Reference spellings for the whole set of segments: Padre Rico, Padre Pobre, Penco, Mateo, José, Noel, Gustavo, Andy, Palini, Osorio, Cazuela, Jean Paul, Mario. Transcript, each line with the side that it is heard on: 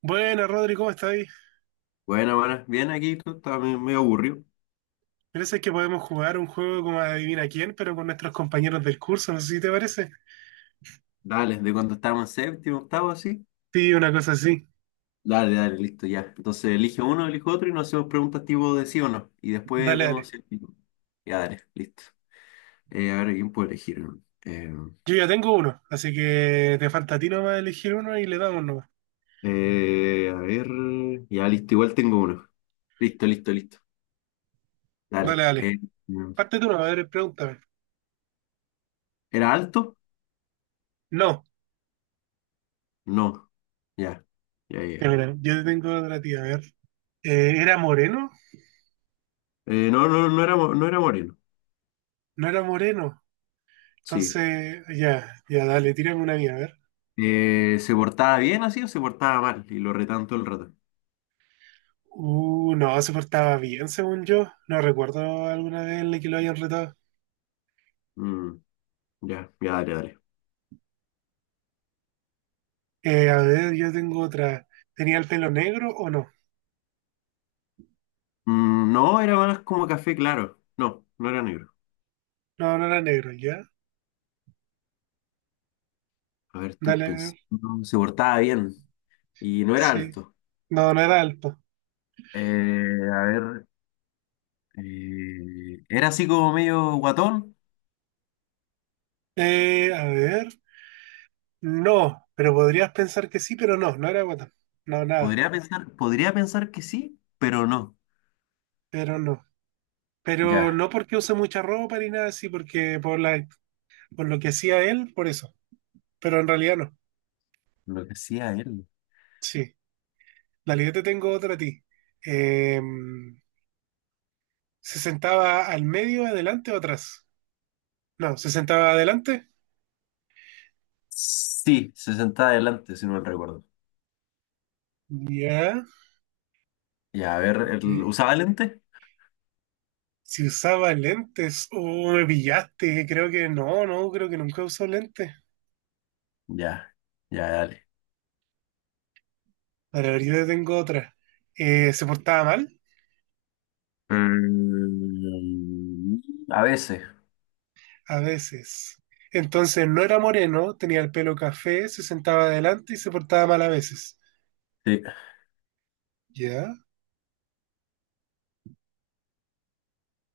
right: Buenas, Rodri, ¿cómo estás ahí?
left: Bueno, bueno, bien aquí, tú estás medio aburrido.
right: Parece que podemos jugar un juego como Adivina quién, pero con nuestros compañeros del curso, no sé si te parece.
left: Dale, de cuando estábamos en séptimo, octavo, así.
right: Sí, una cosa así.
left: Dale, dale, listo, ya. Entonces elige uno, elijo otro y nos hacemos preguntas tipo de sí o no. Y después
right: Dale,
left: vemos
right: dale.
left: si... Ya, dale, listo. A ver, ¿quién puede elegir? Eh,
right: Yo ya tengo uno, así que te falta a ti nomás elegir uno y le damos nomás.
left: a ver, ya, listo, igual tengo uno. Listo, listo, listo.
right: Dale,
left: Dale.
right: dale.
left: Mm,
right: Parte tú, nomás, a ver, pregúntame.
left: ¿Era alto?
right: No.
left: No. Ya, ya,
right: Ya,
left: ya.
right: mira, yo te tengo otra tía, a ver. ¿Era moreno?
left: No, no, no era moreno.
right: No era moreno.
left: Sí.
right: Entonces, ya, ya, dale, tírame una mía, a ver.
left: ¿Se portaba bien así o se portaba mal? Y lo retan todo el rato.
right: No, se portaba bien, según yo. No recuerdo alguna vez en la que lo hayan retado.
left: Mm, ya, ya, dale, dale.
right: A ver, yo tengo otra. ¿Tenía el pelo negro o no?
left: No, era más como café claro. No, no era negro.
right: No, no era negro, ¿ya?
left: A ver, estoy
right: Dale, a ver.
left: pensando. Se portaba bien y no era
right: Sí.
left: alto.
right: No, no era alto.
left: Eh, a ver, Era así como medio guatón.
right: A ver. No, pero podrías pensar que sí, pero no, no era guatón. No, nada,
left: Podría pensar que sí, pero no.
right: pero no. Pero
left: Ya,
right: no porque use mucha ropa ni nada así, porque por la, por lo que hacía él, por eso. Pero en realidad no.
left: lo que hacía él.
right: Sí. Dale, yo te tengo otra a ti. Eh, ¿se sentaba al medio, adelante o atrás? No, ¿se sentaba adelante?
left: Sí, se sentaba adelante, si no me recuerdo.
right: Ya,
left: Ya, a ver, él
right: sí.
left: ¿usaba lente?
right: Si usaba lentes, me pillaste. Creo que no, no, creo que nunca usó lentes.
left: Ya, ya, dale.
right: Para ver, yo te tengo otra. Se portaba mal,
left: Mm, a veces.
right: a veces. Entonces no era moreno, tenía el pelo café, se sentaba adelante y se portaba mal a veces.
left: Sí.
right: ¿Ya?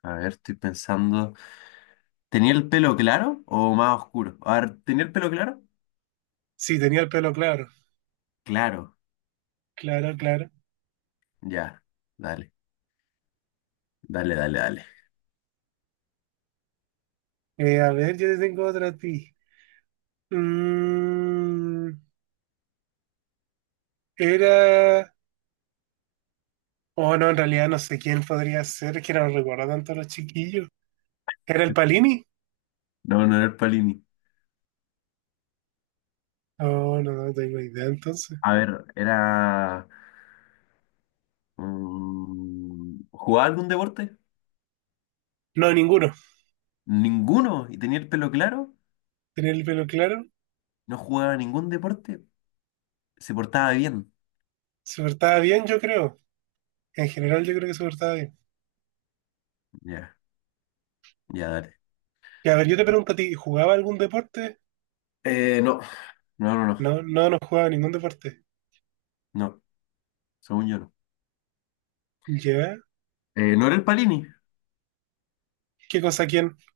left: A ver, estoy pensando. ¿Tenía el pelo claro o más oscuro? A ver, ¿tenía el pelo claro?
right: Sí, tenía el pelo claro.
left: Claro.
right: Claro, claro.
left: Ya. Dale, dale, dale, dale.
right: A ver, yo te tengo otra a ti. Mm, Era. Oh, no, en realidad no sé quién podría ser, es que no recuerdo tanto a los chiquillos. ¿Era el Palini?
left: No, no era el Palini.
right: Oh, no, no tengo idea entonces.
left: A ver, ¿jugaba algún deporte?
right: No, ninguno.
left: Ninguno. ¿Y tenía el pelo claro?
right: Tenía el pelo claro.
left: No jugaba ningún deporte. Se portaba bien.
right: Se portaba bien, yo creo. En general, yo creo que se portaba bien.
left: Ya, ya, dale.
right: Y a ver, yo te pregunto a ti, ¿jugaba algún deporte?
left: No. No, no, no.
right: No, no, no jugaba ningún deporte.
left: No. Según yo no.
right: ¿Ya?
left: ¿No era el Palini?
right: ¿Qué cosa quién?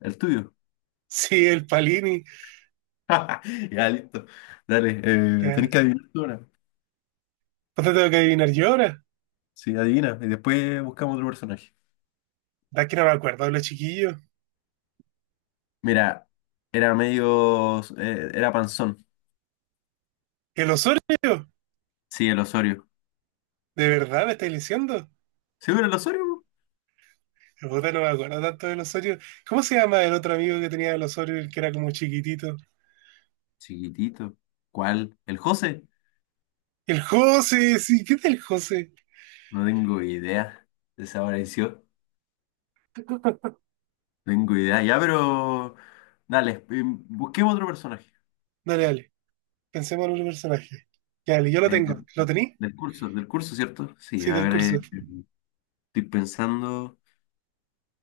left: El tuyo.
right: Sí, el Palini.
left: Ya, listo. Dale, tenés
right: Ya.
left: que adivinar tú ahora.
right: ¿Cuánto tengo que adivinar yo ahora?
left: Sí, adivina. Y después buscamos otro personaje.
right: Da que no me acuerdo, los chiquillos.
left: Mira, era medio. Era panzón.
right: ¿El Osorio?
left: Sí, el Osorio.
right: ¿De verdad me estáis diciendo?
left: ¿Sí era el Osorio? Po?
right: Puta, no me acuerdo tanto del Osorio. ¿Cómo se llama el otro amigo que tenía el Osorio, el que era como chiquitito?
left: Chiquitito. ¿Cuál? ¿El José?
right: El José, sí, ¿qué tal el José?
left: No tengo idea. Desapareció. No tengo idea. Ya, pero. Dale, busquemos otro personaje.
right: Dale, dale. Pensemos en otro personaje. Dale, yo lo
left: Eh,
right: tengo. ¿Lo tení?
left: del curso ¿cierto? Sí,
right: Sí,
left: a
right: del
left: ver,
right: curso.
left: estoy pensando.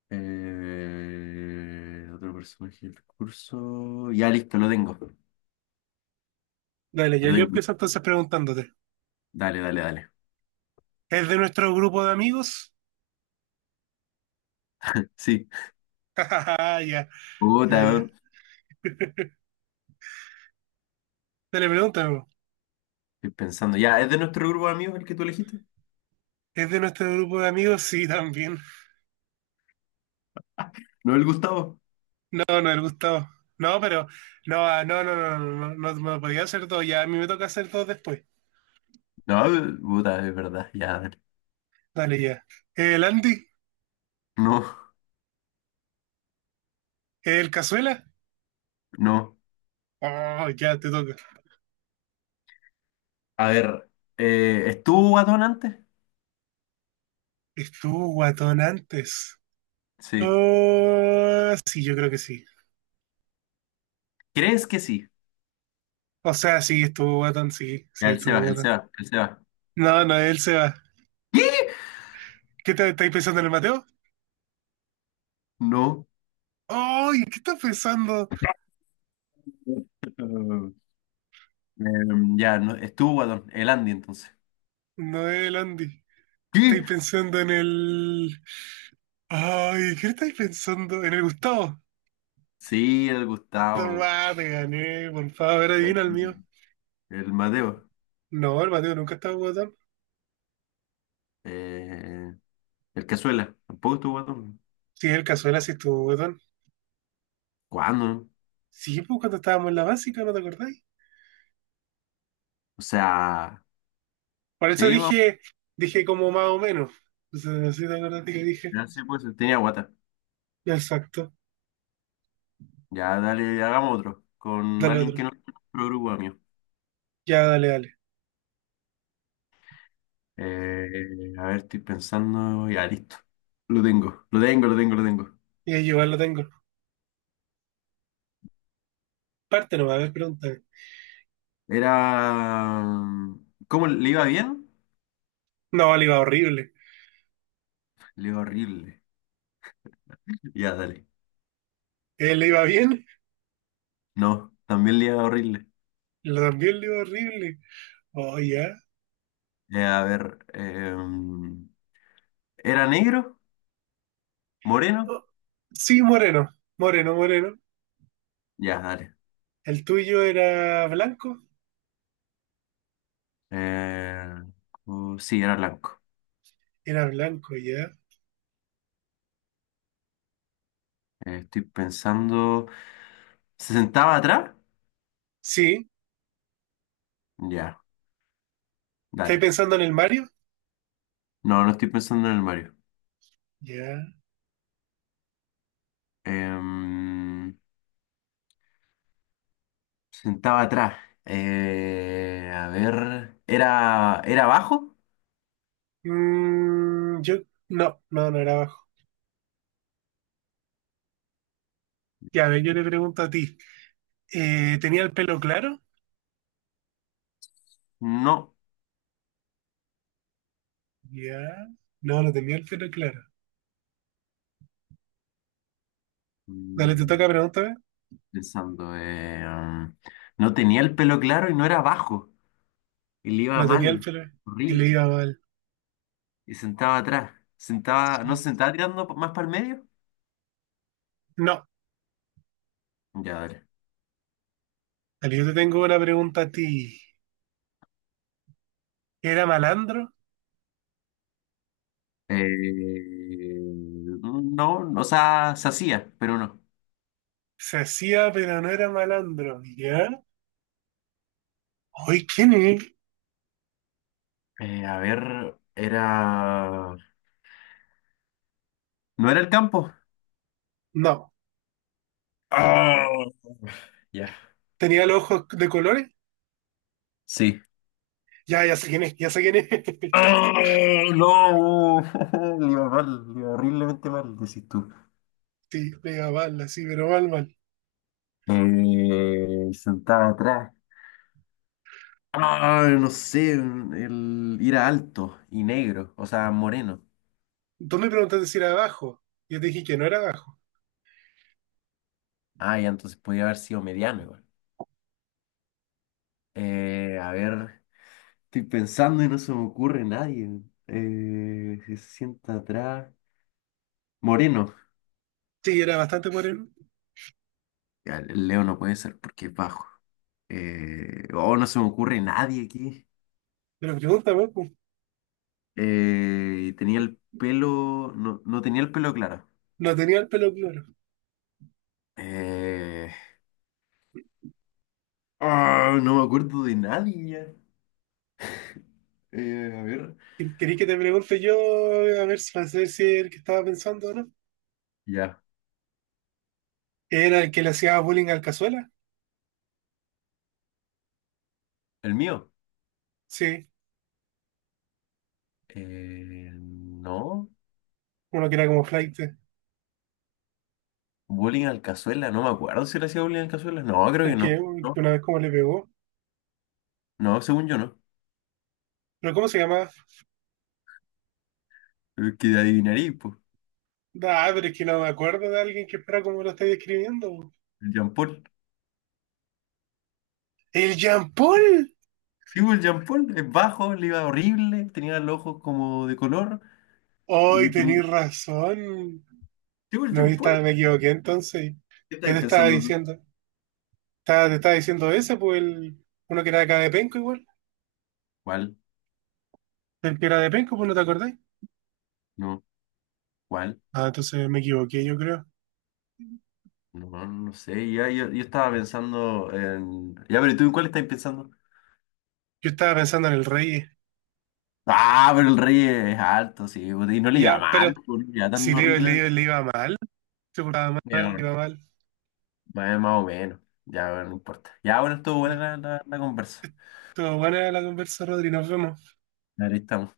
left: Otro personaje del curso. Ya listo, lo tengo.
right: Dale, ya
left: Lo
right: yo
left: tengo.
right: empiezo entonces preguntándote.
left: Dale, dale, dale.
right: ¿Es de nuestro grupo de amigos?
left: Sí.
right: Ah, ya,
left: Puta,
right: ya, ya.
left: weón.
right: Dale, pregúntame, po.
left: Estoy pensando. Ya, ¿es de nuestro grupo de amigos el que tú elegiste?
right: ¿Es de nuestro grupo de amigos? Sí, también.
left: ¿No el Gustavo?
right: No, no, el Gustavo. No, pero. No, ah, no, no, no, no, no, no me podía hacer todo ya. A mí me toca hacer todo después.
left: No, puta, es verdad. Ya, dale.
right: Dale, ya. ¿El Andy?
left: No,
right: ¿El Cazuela?
left: no.
right: Oh, ya te toca.
left: A ver, ¿estuvo guatón antes?
right: Estuvo guatón antes.
left: Sí.
right: Oh, sí, yo creo que sí.
left: ¿Crees que sí?
right: O sea, sí, estuvo guatón, sí,
left: Ya,
right: sí,
left: el
right: estuvo
left: Seba, el
right: guatón.
left: Seba, el Seba.
right: No, Noel se va.
left: ¿Qué?
right: ¿Qué te, estáis pensando en el Mateo?
left: No.
right: ¡Ay! ¿Qué estás pensando?
left: Ya, no, estuvo guatón. El Andy, entonces.
right: Noel, Andy. ¿Estáis
left: ¿Qué?
right: pensando en el. ¡Ay! ¿Qué estáis pensando? ¿En el Gustavo?
left: Sí, el Gustavo.
right: Tomá, te gané, por favor, adivina el mío.
left: El Madeo,
right: No, el Mateo nunca estaba guatón.
left: eh, el Cazuela, tampoco estuvo guatón.
right: Sí, el Cazuela sí estuvo guatón.
left: ¿Cuándo?
right: Sí, pues cuando estábamos en la básica, ¿no te acordáis?
left: O sea,
right: Por eso
left: sí, vamos,
right: dije, dije como más o menos. Entonces, no sé si te acordaste que dije.
left: ya sí, pues tenía guata.
right: Exacto.
left: Ya dale, hagamos otro, con
right: Dale
left: alguien
right: otro.
left: que no es nuestro grupo, amigo.
right: Ya, dale, dale.
left: Eh, a ver, estoy pensando, ya listo. Lo tengo.
right: Y ahí igual lo tengo. Parte no va a haber preguntas.
left: Era... ¿Cómo le iba bien?
right: No, le iba horrible.
left: Le iba horrible. Ya, dale.
right: Él le iba bien,
left: No, también le iba horrible.
right: lo también le iba horrible. Oh, ya.
left: Eh, a ver, em, ¿Era negro? ¿Moreno?
right: Oh, sí, moreno, moreno, moreno.
left: Ya, dale.
right: El tuyo
left: Eh, sí, era blanco.
right: era blanco, ya.
left: Estoy pensando. ¿Se sentaba atrás?
right: Sí,
left: Ya,
right: ¿estáis
left: dale.
right: pensando en el Mario?
left: No, no estoy pensando en el Mario.
right: Ya.
left: Em, Se sentaba atrás. A ver. ¿Era bajo?
right: Yo, no, no, no era abajo. Ya, a ver, yo le pregunto a ti. ¿Tenía el pelo claro?
left: No.
right: Ya. No, no tenía el pelo claro. Dale, te toca
left: Mm,
right: pregúntame.
left: Pensando. No tenía el pelo claro y no era bajo. Y le iba
right: No tenía el
left: mal.
right: pelo y le
left: Horrible.
right: iba mal.
left: Y sentaba atrás. Sentaba, ¿no
right: Sí.
left: se sentaba tirando más para el medio?
right: No,
left: Ya, dale.
right: dale, yo te tengo una pregunta a ti. ¿Era malandro?
left: No, o sea, se hacía, pero no.
right: Se hacía, pero no era malandro. ¿Ya? ¿Hoy quién es?
left: A ver, era... ¿No era el campo?
right: No.
left: Ah, ya.
right: ¿Tenía los ojos de colores?
left: Sí.
right: Ya, ya sé quién es, ya sé quién es.
left: Ah, no, le iba mal, le iba horriblemente mal, decís tú.
right: Sí, pega mal, así, pero mal, mal.
left: Sentaba atrás. Ah, no sé, era alto y negro, o sea, moreno.
right: Tú me preguntaste si era abajo. Yo te dije que no era abajo.
left: Ah, ya, entonces podía haber sido mediano igual. A ver. Estoy pensando y no se me ocurre nadie. Se sienta atrás. Moreno.
right: Sí, era bastante moreno.
left: Ya, el Leo no puede ser porque es bajo. Oh, no se me ocurre nadie aquí.
right: Pero pregúntame, pues,
left: Tenía el pelo. No, no tenía el pelo claro.
right: no tenía el pelo claro.
left: Eh, no me acuerdo de nadie ya. A ver.
right: ¿Querí que te pregunte yo, a ver, si- para saber si es el que estaba pensando o no?
left: Ya.
right: ¿Era el que le hacía bullying al Cazuela?
left: El mío.
right: Sí,
left: No.
right: uno que era como flight,
left: Bullying al cazuela. No me acuerdo si le hacía bullying al cazuela. No, creo que
right: el que
left: no. No,
right: una vez como le pegó.
left: no, según yo no.
right: ¿Pero cómo se llamaba?
left: Pero es Que adivinaría,
right: Ah, pero es que no me acuerdo de alguien que fuera como lo estáis describiendo.
left: el Jean Paul.
right: ¡El Jean Paul!
left: Sí, pues, el Jean Paul es bajo, le iba horrible, tenía los ojos como de color
right: ¡Hoy
left: y tenía...
right: tenéis razón!
left: Sí, pues, el
right: No, yo
left: Jean
right: estaba-
left: Paul.
right: me equivoqué entonces.
left: ¿Qué
right: ¿Qué
left: estáis
right: te estaba
left: pensando tú?
right: diciendo? Estaba- te estaba diciendo ese, pues el, uno que era de acá de Penco igual.
left: ¿Cuál?
right: El que era de Penco, pues no te acordáis.
left: No, ¿cuál?
right: Ah, entonces me equivoqué, yo creo.
left: No, no sé, ya, yo estaba pensando en... Ya, pero ¿tú en cuál estás pensando?
right: Yo estaba pensando en el rey.
left: Ah, pero el rey es alto, sí, pues, y no le iba
right: Ya, pero
left: mal, pues, no le iba
right: si
left: tan
right: le iba, le
left: horrible.
right: iba, le iba mal, se portaba
left: Pero
right: mal, le
left: bueno,
right: iba mal.
left: más o menos, ya, bueno, no importa. Ya, bueno, estuvo buena la conversa.
right: Todo buena la conversa, Rodri, nos vemos.
left: Ahí estamos.